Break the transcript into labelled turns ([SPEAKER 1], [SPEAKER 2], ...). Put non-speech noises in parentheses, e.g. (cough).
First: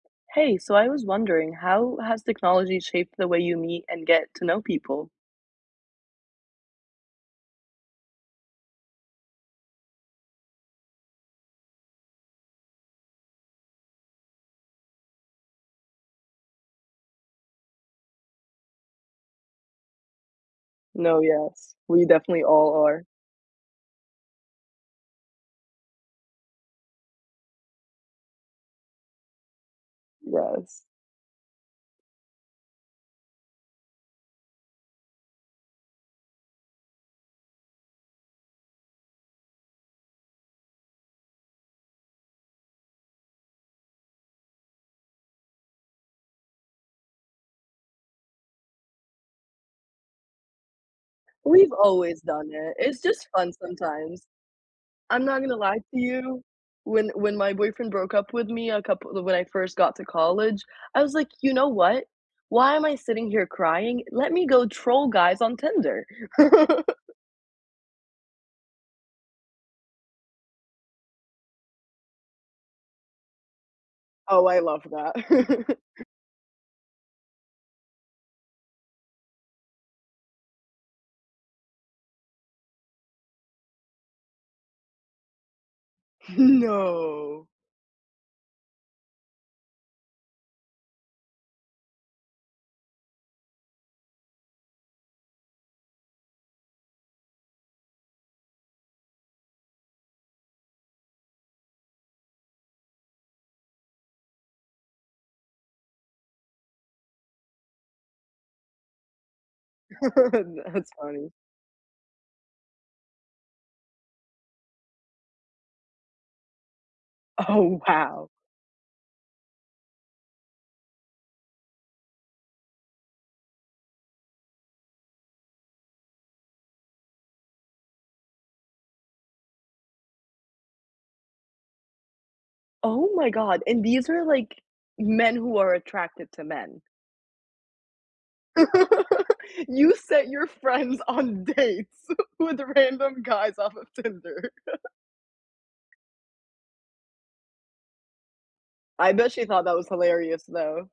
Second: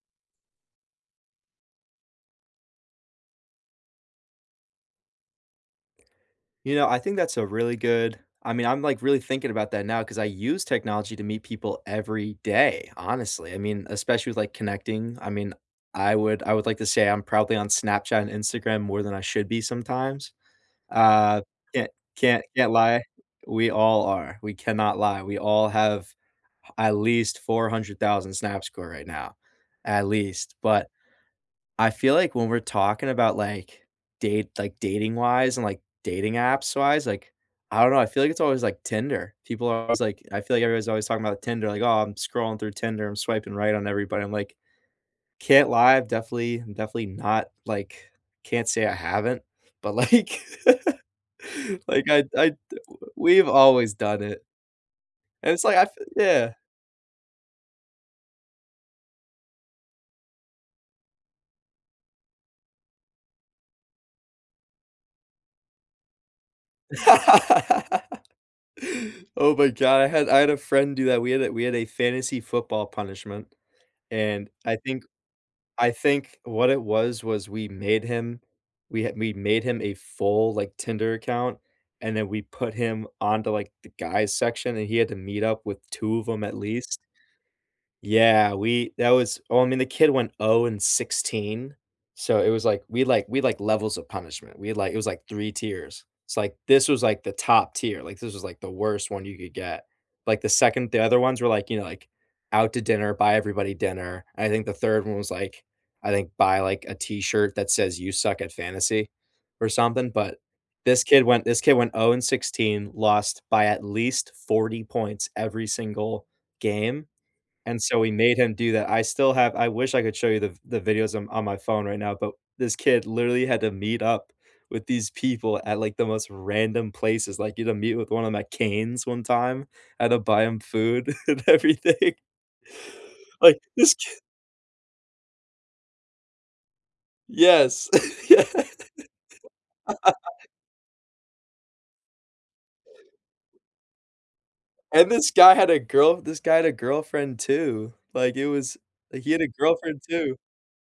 [SPEAKER 1] Hey, so I was wondering how has technology shaped the way you meet and get to know people?
[SPEAKER 2] You know, I think that's a really good I mean, I'm, like, really thinking about that now 'cause I use technology to meet people every day, honestly, I mean, especially with, like, connecting, I mean, I would I would like to say I'm probably on Snapchat and Instagram more than I should be sometimes.
[SPEAKER 1] No,
[SPEAKER 2] Uh,
[SPEAKER 1] yes.
[SPEAKER 2] can't
[SPEAKER 1] We definitely
[SPEAKER 2] can't can't
[SPEAKER 1] all
[SPEAKER 2] lie.
[SPEAKER 1] are.
[SPEAKER 2] We all are, we cannot lie, we all have at least 400,000 Snapscore right now. At least,
[SPEAKER 1] Yes.
[SPEAKER 2] but, I feel like when we're talking about, like, date like, dating-wise and, like, dating apps-wise, like, I don't know, I feel like it's always, like, Tinder, people are always, like I feel like everybody's always talking about Tinder, like, "Oh, I'm scrolling through Tinder. I'm swiping right on everybody." I'm like, can't lie, I've definitely definitely not like, can't say I haven't, but, like, (laughs)
[SPEAKER 1] We've
[SPEAKER 2] like,
[SPEAKER 1] always
[SPEAKER 2] I'd
[SPEAKER 1] done
[SPEAKER 2] I'd
[SPEAKER 1] it, it's just
[SPEAKER 2] we've
[SPEAKER 1] fun
[SPEAKER 2] always
[SPEAKER 1] sometimes.
[SPEAKER 2] done it.
[SPEAKER 1] I'm not
[SPEAKER 2] And
[SPEAKER 1] gonna
[SPEAKER 2] it's, like,
[SPEAKER 1] lie
[SPEAKER 2] I
[SPEAKER 1] to
[SPEAKER 2] f
[SPEAKER 1] you.
[SPEAKER 2] Yeah.
[SPEAKER 1] When when my boyfriend broke up with me a couple when I first got to college, I was like, "You know what? Why am I sitting here crying? Let me go troll guys on Tinder." (laughs)
[SPEAKER 2] (laughs) Oh my god, I had I had a friend do that, we had a we had a fantasy football punishment,
[SPEAKER 1] Oh,
[SPEAKER 2] and
[SPEAKER 1] I
[SPEAKER 2] I
[SPEAKER 1] love
[SPEAKER 2] think
[SPEAKER 1] that.
[SPEAKER 2] I
[SPEAKER 1] (laughs)
[SPEAKER 2] think what it was, was we made him we had we'd made him a full, like, Tinder account, and then we put him onto, like, the guys section, and he had to meet up with 2 of 'em at
[SPEAKER 1] (chuckles)
[SPEAKER 2] least.
[SPEAKER 1] No.
[SPEAKER 2] Yeah, we that was oh, I mean, the kid went 0 and 16, so, it was, like we, like we, like levels of punishment, we, like it was, like, 3 tiers. It's like this was, like, the top tier, like, this was, like, the worst one you could get. Like, the 2nd the other ones were, like, you know, like, out to dinner, buy everybody dinner, I think the 3rd one was, like, I think buy, like, a T-shirt that says, "You suck at fantasy" or something, but
[SPEAKER 1] (chuckles) That's
[SPEAKER 2] this kid
[SPEAKER 1] funny.
[SPEAKER 2] went this kid went 0 and 16, lost by at least 40 points every single game,
[SPEAKER 1] Oh,
[SPEAKER 2] and so, we
[SPEAKER 1] wow.
[SPEAKER 2] made him do that, I still have I wish I could show you the the videos on on my phone right now, but this kid literally had to meet up with these people at, like, the most random places, like, you know, meet with one of 'em at Cane's one time, had to buy him food and everything.
[SPEAKER 1] Oh my
[SPEAKER 2] Like,
[SPEAKER 1] god, and
[SPEAKER 2] this
[SPEAKER 1] these
[SPEAKER 2] kid
[SPEAKER 1] are, like, men who are attracted to men.
[SPEAKER 2] Yes. Yeah.
[SPEAKER 1] (laughs) You
[SPEAKER 2] (laughs)
[SPEAKER 1] set your friends on dates with random guys off of Tinder? (chuckles)
[SPEAKER 2] And this guy had a girl this guy had a girlfriend too. Like, it was
[SPEAKER 1] I
[SPEAKER 2] like, he
[SPEAKER 1] bet
[SPEAKER 2] had
[SPEAKER 1] she
[SPEAKER 2] a
[SPEAKER 1] thought that was
[SPEAKER 2] girlfriend too.
[SPEAKER 1] hilarious though.